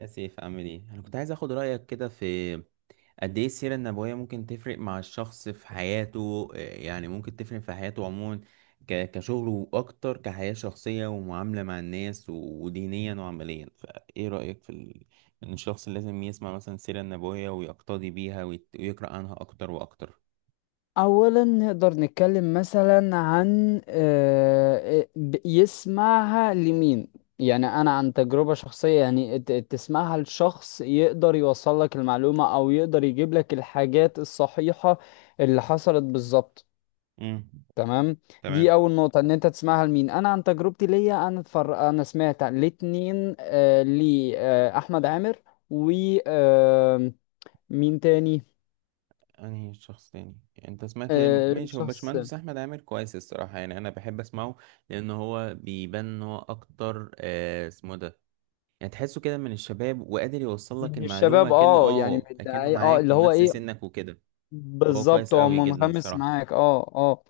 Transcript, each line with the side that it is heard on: right: يا سيف عامل ايه؟ انا كنت عايز اخد رايك كده في قد ايه السيره النبويه ممكن تفرق مع الشخص في حياته. إيه يعني ممكن تفرق في حياته عموما، كشغله واكتر، كحياه شخصيه ومعامله مع الناس ودينيا وعمليا؟ فايه رايك ان الشخص لازم يسمع مثلا السيره النبويه ويقتدي بيها، ويقرا عنها اكتر واكتر؟
left: اولا نقدر نتكلم مثلا عن يسمعها لمين؟ يعني انا عن تجربة شخصية، يعني تسمعها لشخص يقدر يوصل لك المعلومة او يقدر يجيب لك الحاجات الصحيحة اللي حصلت بالظبط.
right: امم
left: تمام. دي
right: تمام.
left: اول نقطة، ان انت تسمعها لمين. انا عن تجربتي ليا، انا انا سمعت الاتنين. لي احمد عامر و آه، مين تاني؟
right: انهي شخص تاني يعني انت سمعت؟ ماشي، هو
left: شخص
right: باشمهندس احمد عامر كويس الصراحه، يعني انا بحب اسمعه لان هو بيبان ان هو اكتر اسمه ده، يعني تحسه كده من الشباب وقادر يوصل لك
left: من
right: المعلومه،
left: الشباب.
right: كأنه
left: اه يعني من
right: كأنه
left: الدعاية، اه
right: معاك
left: اللي
right: ومن
left: هو
right: نفس
left: ايه،
right: سنك وكده. هو
left: بالظبط
right: كويس
left: هو
right: قوي جدا
left: منغمس
right: الصراحه.
left: معاك. اه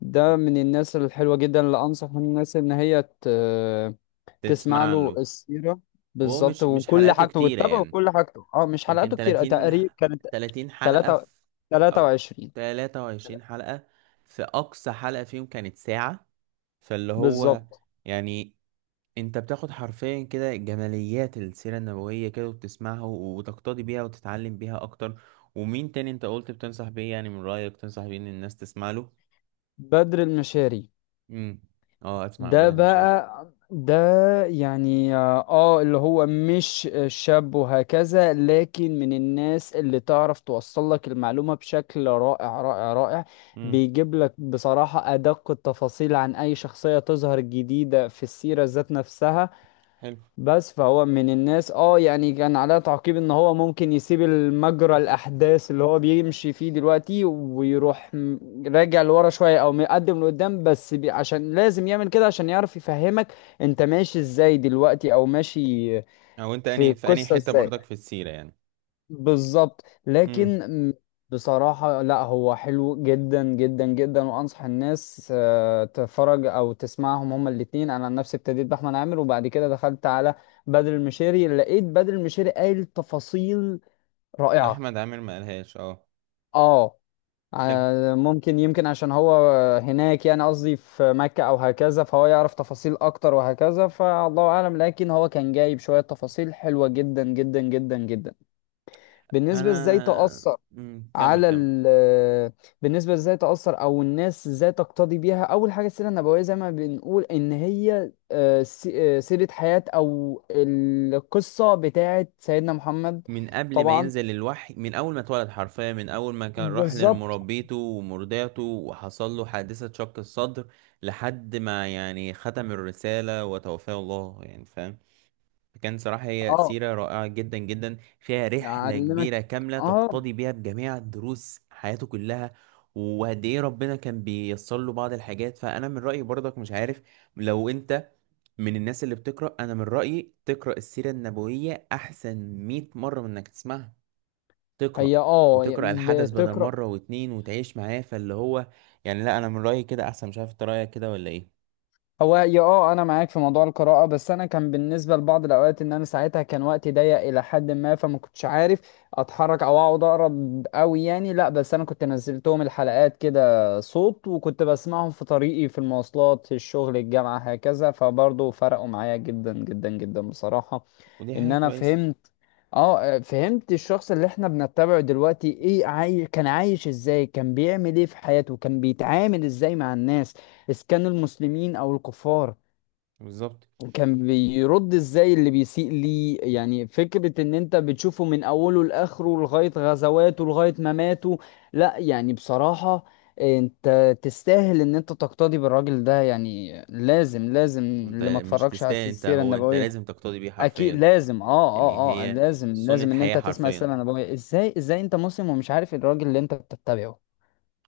left: ده من الناس الحلوة جدا اللي انصح الناس ان هي تسمع
right: تسمع
left: له
right: له.
left: السيرة
right: وهو
left: بالظبط،
right: مش
left: وكل
right: حلقاته
left: حاجته،
right: كتيره،
left: وتتابعه
right: يعني
left: كل حاجته. اه مش
right: يمكن
left: حلقاته كتير
right: 30،
left: تقريبا كانت.
right: 30 حلقه في،
left: 3.
right: او
left: 23.
right: 23 حلقه. في اقصى حلقه فيهم كانت ساعه، فاللي هو
left: بالظبط.
right: يعني انت بتاخد حرفيا كده جماليات السيرة النبوية كده، وبتسمعها وتقتدي بيها وتتعلم بيها اكتر. ومين تاني انت قلت بتنصح بيه؟ يعني من رأيك تنصح بيه ان الناس تسمع له؟
left: بدر المشاري.
right: امم اه، اسمع عن
left: ده
right: بدر المشاري.
left: بقى ده يعني اه، اللي هو مش شاب وهكذا، لكن من الناس اللي تعرف توصل لك المعلومة بشكل رائع رائع رائع.
right: امم
left: بيجيب لك بصراحة أدق التفاصيل عن أي شخصية تظهر جديدة في السيرة ذات نفسها.
right: حلو.
left: بس فهو من الناس، اه يعني كان عليها تعقيب ان هو ممكن يسيب المجرى الاحداث اللي هو بيمشي فيه دلوقتي ويروح راجع لورا شويه او مقدم لقدام، بس بي عشان لازم يعمل كده عشان يعرف يفهمك انت ماشي ازاي دلوقتي او ماشي
right: او انت
left: في
right: اني في اني
left: القصه
right: حتة
left: ازاي.
right: برضك في السيرة يعني؟
left: بالظبط.
right: امم
left: لكن م- بصراحة لا، هو حلو جدا جدا جدا، وأنصح الناس تتفرج أو تسمعهم هما الاتنين. أنا عن نفسي ابتديت بأحمد عامر، وبعد كده دخلت على بدر المشيري، لقيت بدر المشيري قايل تفاصيل رائعة.
right: احمد عامر ما قالهاش؟ اه،
left: اه
right: حلو.
left: ممكن يمكن عشان هو هناك، يعني قصدي في مكة أو هكذا، فهو يعرف تفاصيل أكتر وهكذا، فالله أعلم. لكن هو كان جايب شوية تفاصيل حلوة جدا جدا جدا جدا.
right: انا
left: بالنسبة إزاي تأثر
right: كمل
left: على
right: كمل
left: بالنسبة ازاي تأثر، أو الناس ازاي تقتدي بيها. أول حاجة، السيرة النبوية زي ما بنقول إن هي سيرة حياة أو القصة بتاعة سيدنا محمد.
right: من قبل ما
left: طبعا.
right: ينزل الوحي، من اول ما اتولد حرفيا، من اول ما كان راح
left: بالظبط.
right: لمربيته ومرضعته وحصل له حادثة شق الصدر، لحد ما يعني ختم الرسالة وتوفاه الله يعني، فاهم؟ فكان صراحة هي
left: اه
right: سيرة رائعة جدا جدا، فيها رحلة
left: يعلمك.
right: كبيرة كاملة
left: اه
right: تقتضي بيها بجميع دروس حياته كلها، وقد ايه ربنا كان بييسر له بعض الحاجات. فانا من رأيي برضك، مش عارف لو انت من الناس اللي بتقرأ، انا من رأيي تقرأ السيرة النبوية احسن 100 مرة من انك تسمعها. تقرأ
left: هي اه
right: الحدث بدل
left: بتقرأ.
right: مرة واتنين وتعيش معاه، فاللي هو يعني، لا، أنا من رأيي كده أحسن. مش عارف أنت رأيك كده ولا إيه؟
left: هو يا اه انا معاك في موضوع القراءة، بس انا كان بالنسبة لبعض الاوقات ان انا ساعتها كان وقتي ضيق الى حد ما، فما كنتش عارف اتحرك او اقعد اقرا قوي يعني، لا. بس انا كنت نزلتهم الحلقات كده صوت، وكنت بسمعهم في طريقي، في المواصلات، في الشغل، الجامعة، هكذا، فبرضه فرقوا معايا جدا جدا جدا بصراحة.
right: ودي
left: ان
right: حاجة
left: انا
right: كويسة.
left: فهمت، اه فهمت الشخص اللي احنا بنتبعه دلوقتي ايه. كان عايش ازاي، كان بيعمل ايه في حياته، كان بيتعامل ازاي مع الناس اذا كانوا المسلمين او الكفار،
right: بالظبط.
left: كان بيرد ازاي اللي بيسيء ليه. يعني فكرة ان انت بتشوفه من اوله لاخره، لغاية غزواته لغاية مماته. لا يعني بصراحة انت تستاهل ان انت تقتدي بالراجل ده، يعني لازم لازم
right: أنت
left: اللي ما
right: مش
left: اتفرجش على
right: تستاهل أنت
left: السيرة
right: هو أنت
left: النبوية.
right: لازم تقتدي بيه
left: اكيد
right: حرفيا.
left: لازم. اه
right: يعني
left: اه اه
right: هي
left: لازم
right: سنة
left: لازم ان
right: حياة
left: انت تسمع
right: حرفيا،
left: السلام. انا بقول ازاي، ازاي انت مسلم ومش عارف الراجل اللي انت بتتبعه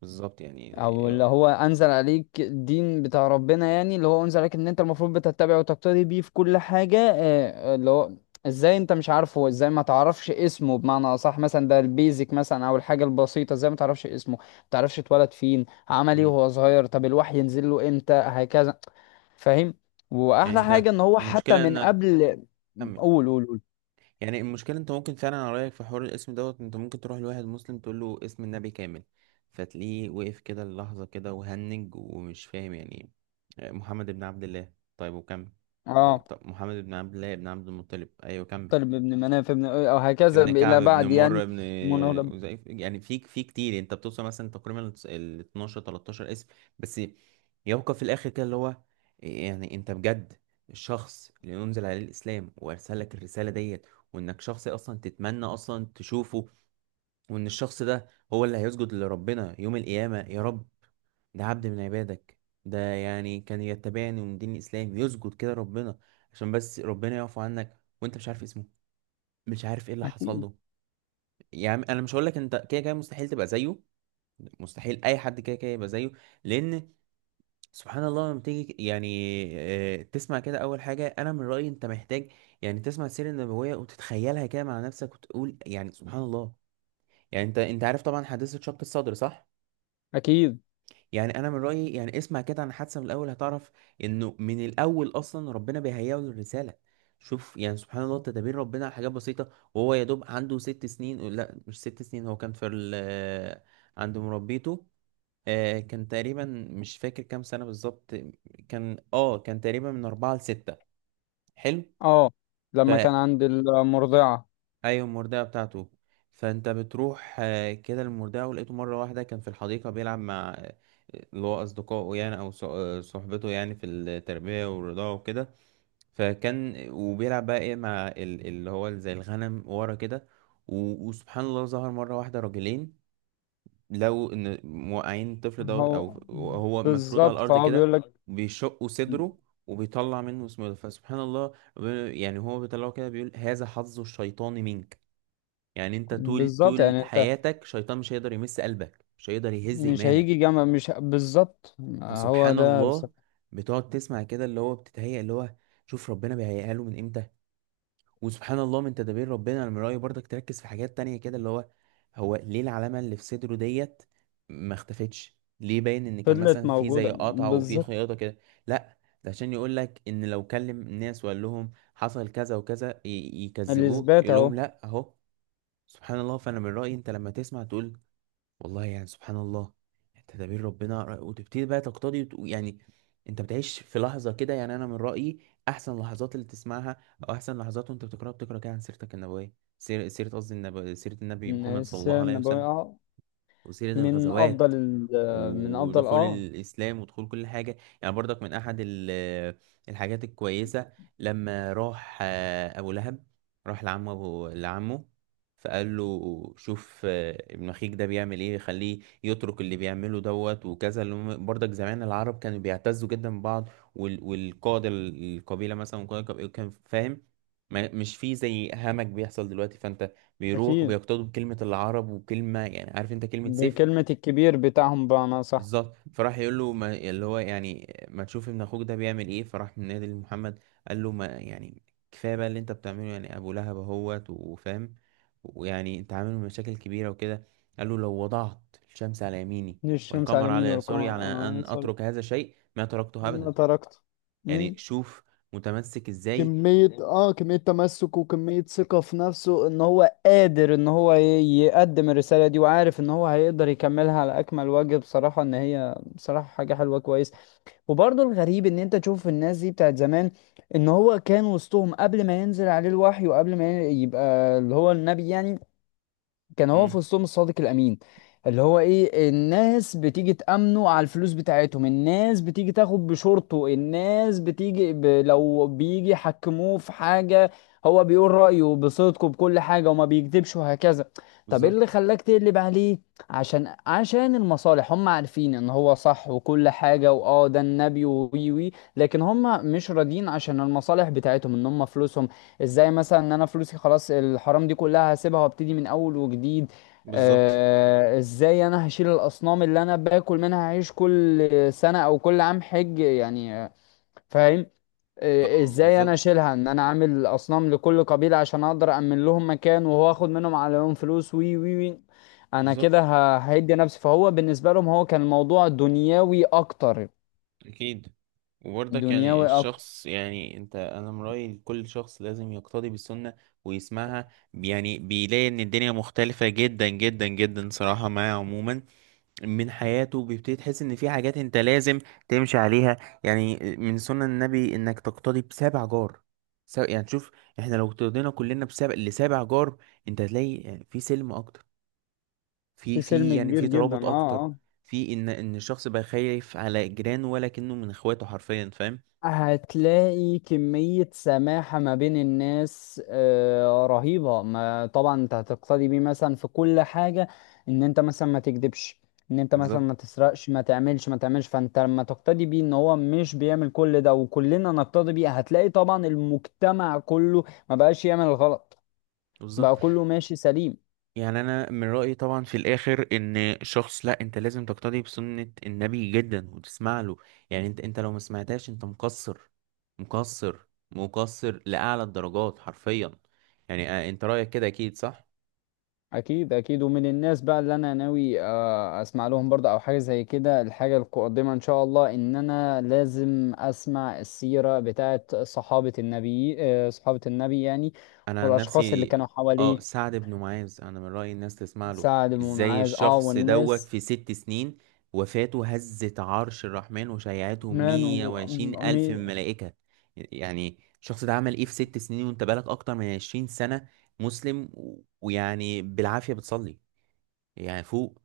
right: بالظبط يعني.
left: او اللي هو انزل عليك الدين بتاع ربنا، يعني اللي هو انزل عليك ان انت المفروض بتتبعه وتقتدي بيه في كل حاجة. اللي هو ازاي انت مش عارفه، ازاي ما تعرفش اسمه بمعنى اصح، مثلا ده البيزك مثلا، او الحاجة البسيطة، ازاي ما تعرفش اسمه، ما تعرفش اتولد فين، عمل ايه
right: مم.
left: وهو صغير، طب الوحي ينزل له امتى، هكذا. فاهم.
right: يعني
left: واحلى
right: أنت،
left: حاجة ان هو حتى
right: المشكلة
left: من
right: إنك
left: قبل.
right: كمل.
left: قول.
right: يعني المشكلة انت ممكن فعلا، على رأيك، في حوار الاسم دوت انت ممكن تروح لواحد مسلم تقول له اسم النبي كامل، فتلاقيه وقف كده اللحظة كده وهنج ومش فاهم يعني. محمد بن عبد الله، طيب وكمل؟ لا،
left: اه
right: طب محمد بن عبد الله بن عبد المطلب، ايوه كمل،
left: طالب ابن مناف ابن او هكذا
right: ابن كعب
left: الى
right: ابن
left: بعد
right: مر
left: يعني. منور.
right: يعني في كتير، انت بتوصل مثلا تقريبا ال 12، 13 اسم بس، يبقى في الاخر كده اللي هو يعني انت بجد الشخص اللي انزل عليه الاسلام وارسل لك الرساله ديت، وانك شخص اصلا تتمنى اصلا تشوفه، وان الشخص ده هو اللي هيسجد لربنا يوم القيامه، يا رب ده عبد من عبادك، ده يعني كان يتبعني من دين الاسلام يسجد كده ربنا عشان بس ربنا يعفو عنك، وانت مش عارف اسمه، مش عارف ايه اللي حصل
left: اكيد
right: له. يعني انا مش هقول لك انت كده كده مستحيل تبقى زيه، مستحيل اي حد كده كده يبقى زيه، لان سبحان الله لما تيجي يعني تسمع كده، اول حاجه انا من رايي انت محتاج يعني تسمع السيره النبويه وتتخيلها كده مع نفسك وتقول يعني سبحان الله. يعني انت عارف طبعا حادثه شق الصدر، صح؟
left: اكيد.
right: يعني انا من رايي يعني اسمع كده عن حادثه، من الاول هتعرف انه من الاول اصلا ربنا بيهيئه للرساله. شوف يعني سبحان الله تدابير ربنا على حاجات بسيطه، وهو يا دوب عنده ست سنين، لا مش ست سنين، هو كان في ال عند مربيته. كان تقريبا، مش فاكر كام سنه بالظبط، كان كان تقريبا من اربعه لسته. حلو.
left: اه
right: ف
left: لما كان عند المرضعه.
right: ايوه المرداه بتاعته، فانت بتروح كده المرداه، ولقيته مره واحده كان في الحديقه بيلعب مع اللي هو اصدقائه يعني، او صحبته يعني في التربيه والرضاعه وكده. فكان وبيلعب بقى ايه مع اللي هو زي الغنم ورا كده، وسبحان الله ظهر مره واحده راجلين، لو ان موقعين الطفل دوت او
left: هو
right: هو مفروض على
left: بالظبط،
right: الارض
left: فهو
right: كده،
left: بيقول لك
right: بيشقوا صدره وبيطلع منه اسمه ده. فسبحان الله يعني هو بيطلعه كده بيقول هذا حظ الشيطان منك، يعني انت طول
left: بالظبط،
right: طول
left: يعني انت
right: حياتك شيطان مش هيقدر يمس قلبك، مش هيقدر يهز
left: مش هيجي
right: ايمانك.
left: جامعه، مش ه- بالظبط هو
right: فسبحان
left: ده بس.
right: الله بتقعد تسمع كده اللي هو بتتهيأ اللي هو، شوف ربنا بيهيئها له من امتى. وسبحان الله من تدابير ربنا، انا من رأيي برضك تركز في حاجات تانية كده اللي هو، هو ليه العلامة اللي في صدره ديت ما اختفتش؟ ليه باين ان كان
left: فضلت
right: مثلا في زي
left: موجوده
right: قطعة وفي
left: بالظبط.
right: خياطة كده؟ لا، ده عشان يقول لك ان لو كلم الناس وقال لهم حصل كذا وكذا يكذبوه،
left: الاثبات
right: يقول لهم
left: اهو.
right: لا اهو. سبحان الله. فانا من رأيي انت لما تسمع تقول والله يعني سبحان الله تدابير ربنا، وتبتدي بقى تقتضي يعني انت بتعيش في لحظة كده. يعني انا من رأيي احسن لحظات اللي تسمعها، او احسن لحظات وانت بتقرأ كده عن سيرتك النبوية، سيرة قصدي النبي، سيرة النبي
left: إن
right: محمد صلى الله
left: السيره
right: عليه
left: النبويه
right: وسلم،
left: اه
right: وسيرة الغزوات
left: من افضل
right: ودخول
left: اه.
right: الإسلام ودخول كل حاجة. يعني برضك من أحد الحاجات الكويسة، لما راح أبو لهب، راح لعمه لعمه، فقال له شوف ابن أخيك ده بيعمل إيه، خليه يترك اللي بيعمله دوت وكذا. اللي برضك زمان العرب كانوا بيعتزوا جدا ببعض، والقادة القبيلة مثلا، وقائد القبيلة كان فاهم، مش في زي همج بيحصل دلوقتي. فأنت بيروح
left: اكيد.
right: وبيقتدوا بكلمة العرب وكلمة يعني، عارف أنت كلمة سيف،
left: بكلمه الكبير بتاعهم بمعنى، صح.
right: بالظبط. فراح يقول له ما اللي هو يعني ما تشوف ابن اخوك ده بيعمل ايه، فراح من نادي لمحمد قال له ما يعني كفايه بقى اللي انت بتعمله يعني، ابو لهب اهوت وفاهم، ويعني انت عامل مشاكل كبيره وكده. قال له لو وضعت الشمس على يميني
left: الشمس
right: والقمر
left: على مين
right: على يساري
left: والقمر
right: على
left: آه
right: ان
left: يصل.
right: اترك هذا الشيء ما تركته
left: ما
right: ابدا.
left: تركته. مم.
right: يعني شوف متمسك ازاي.
left: كمية اه كمية تمسك، وكمية ثقة في نفسه ان هو قادر ان هو يقدم الرسالة دي، وعارف ان هو هيقدر يكملها على اكمل وجه بصراحة. ان هي بصراحة حاجة حلوة كويس. وبرضه الغريب ان انت تشوف الناس دي بتاعت زمان، ان هو كان وسطهم قبل ما ينزل عليه الوحي، وقبل ما يبقى اللي هو النبي يعني، كان هو في
right: امم
left: وسطهم الصادق الامين. اللي هو ايه، الناس بتيجي تأمنه على الفلوس بتاعتهم، الناس بتيجي تاخد بشورته، الناس لو بيجي يحكموه في حاجة هو بيقول رأيه بصدقه بكل حاجة، وما بيكذبش وهكذا. طب ايه اللي
right: بالظبط.
left: خلاك تقلب عليه؟ عشان المصالح. هم عارفين ان هو صح وكل حاجة، واه ده النبي وي وي، لكن هم مش راضيين عشان المصالح بتاعتهم، ان هم فلوسهم ازاي. مثلا ان انا فلوسي خلاص، الحرام دي كلها هسيبها وابتدي من اول وجديد.
right: بالظبط.
left: آه ازاي انا هشيل الاصنام اللي انا باكل منها، هعيش كل سنة او كل عام حج يعني فاهم. آه
right: اه
left: ازاي انا
right: بالظبط.
left: اشيلها ان انا عامل اصنام لكل قبيلة عشان اقدر امن لهم مكان، وهو اخد منهم عليهم فلوس وي وي وي. انا كده
right: بالظبط
left: هيدي نفسي. فهو بالنسبة لهم هو كان الموضوع دنيوي اكتر.
right: أكيد. وبرضك يعني
left: دنيوي اكتر.
right: الشخص يعني أنت، أنا من رأيي كل شخص لازم يقتدي بالسنة ويسمعها، يعني بيلاقي إن الدنيا مختلفة جدا جدا جدا صراحة معاه عموما. من حياته بيبتدي تحس إن في حاجات أنت لازم تمشي عليها. يعني من سنة النبي إنك تقتدي بسابع جار، يعني شوف، إحنا لو اقتدينا كلنا بسابع لسابع جار، أنت هتلاقي يعني في سلم أكتر،
left: في
right: في
left: سلم
right: يعني
left: كبير
right: في
left: جدا
right: ترابط
left: اه.
right: اكتر،
left: اه
right: في ان الشخص بقى خايف على جيرانه، ولا كأنه من اخواته حرفيا، فاهم؟
left: هتلاقي كمية سماحة ما بين الناس رهيبة. ما طبعا انت هتقتدي بيه مثلا في كل حاجة، ان انت مثلا ما تكذبش، ان انت مثلا
right: بالظبط.
left: ما تسرقش، ما تعملش. فانت لما تقتدي بيه ان هو مش بيعمل كل ده، وكلنا نقتدي بيه، هتلاقي طبعا المجتمع كله ما بقاش يعمل الغلط، بقى
right: بالظبط.
left: كله ماشي سليم.
right: يعني انا من رأيي طبعا في الاخر ان شخص، لا انت لازم تقتدي بسنة النبي جدا وتسمع له. يعني انت لو ما سمعتهاش انت مقصر، مقصر، مقصر لأعلى الدرجات حرفيا. يعني انت رأيك كده اكيد صح.
left: اكيد اكيد. ومن الناس بقى اللي انا ناوي اسمع لهم برضه او حاجه زي كده، الحاجه القادمه ان شاء الله، ان انا لازم اسمع السيره بتاعه صحابه النبي، صحابه النبي يعني
right: انا عن
left: والاشخاص اللي
right: نفسي،
left: كانوا
right: اه
left: حواليه.
right: سعد بن معاذ، انا من رأيي الناس تسمع له.
left: سعد بن
right: ازاي
left: معاذ اه
right: الشخص دوت
left: والناس.
right: في ست سنين وفاته هزت عرش الرحمن وشيعته
left: مان و...
right: مية وعشرين ألف من
left: مي-
right: الملائكة؟ يعني الشخص ده عمل ايه في ست سنين، وانت بقالك اكتر من عشرين سنة مسلم ويعني بالعافية بتصلي؟ يعني فوق،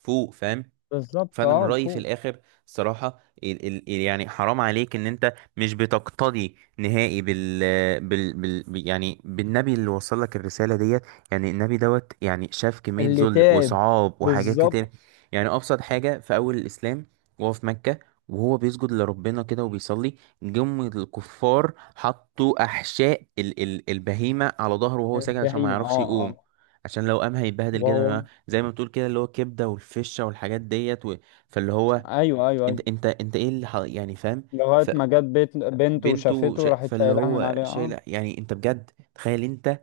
right: فوق، فاهم؟
left: بالظبط
right: فانا من
left: اه
right: رايي في
left: فوق.
right: الاخر الصراحه يعني حرام عليك ان انت مش بتقتدي نهائي يعني بالنبي اللي وصل لك الرساله ديت. يعني النبي دوت يعني شاف كميه
left: اللي
right: ذل
left: تعب.
right: وصعاب وحاجات كتير.
left: بالظبط.
right: يعني ابسط حاجه في اول الاسلام، وهو في مكه وهو بيسجد لربنا كده وبيصلي، جم الكفار حطوا احشاء ال ال البهيمه على ظهره وهو ساجد عشان ما
left: البهيمه
right: يعرفش
left: اه
right: يقوم،
left: اه
right: عشان لو قام هيتبهدل جدا
left: وهو.
right: زي ما بتقول كده اللي هو كبده والفشه والحاجات ديت. فاللي هو
left: ايوه ايوه
right: انت
left: ايوه
right: انت انت ايه يعني فاهم؟
left: لغايه ما جت بيت بنته وشافته راحت
right: فاللي
left: شايلها من
right: هو
left: عليها اه.
right: شايل، يعني انت بجد تخيل انت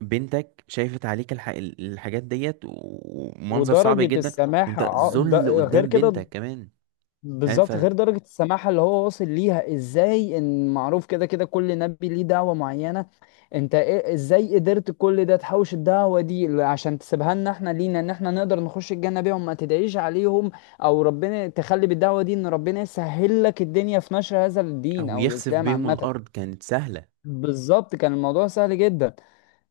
right: بنتك الحاجات ديت، ومنظر صعب
left: ودرجة
right: جدا،
left: السماحة
right: وانت ذل
left: غير
right: قدام
left: كده.
right: بنتك كمان، فاهم؟ ف
left: بالظبط، غير درجة السماحة اللي هو واصل ليها ازاي، ان معروف كده كده كل نبي ليه دعوة معينة. انت ازاي قدرت كل ده تحوش الدعوة دي عشان تسيبها لنا احنا، لينا ان احنا نقدر نخش الجنة بيهم، ما تدعيش عليهم او ربنا تخلي بالدعوة دي ان ربنا يسهل لك الدنيا في نشر هذا الدين
right: او
left: او
right: يخسف
left: الاسلام
right: بيهم
left: عامة.
right: الارض كانت سهلة.
left: بالظبط كان الموضوع سهل جدا.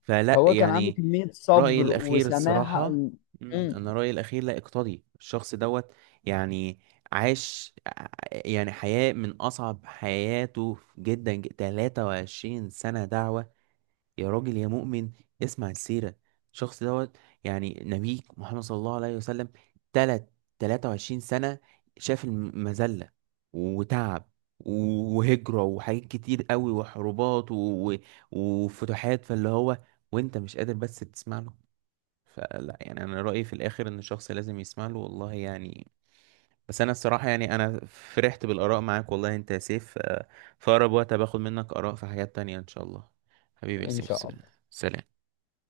right: فلا
left: هو كان عنده
right: يعني،
left: كمية
right: رأيي
left: صبر
right: الأخير
left: وسماحة.
right: الصراحة، مم،
left: مم.
right: أنا رأيي الأخير لا، اقتضي الشخص دوت. يعني عاش ع- يعني حياة من أصعب حياته جدا، تلاتة وعشرين سنة دعوة. يا راجل يا مؤمن اسمع السيرة، الشخص دوت يعني نبيك محمد صلى الله عليه وسلم. تلت 23 سنة شاف المذلة وتعب وهجرة وحاجات كتير قوي وحروبات و- وفتوحات، فاللي هو وانت مش قادر بس تسمع له؟ فلا يعني انا رأيي في الاخر ان الشخص لازم يسمع له، والله يعني. بس انا الصراحة يعني انا فرحت بالآراء معاك والله، انت يا سيف، في اقرب وقت باخد منك آراء في حاجات تانية ان شاء الله. حبيبي يا
left: ان
right: سيف،
left: شاء الله.
right: سلام.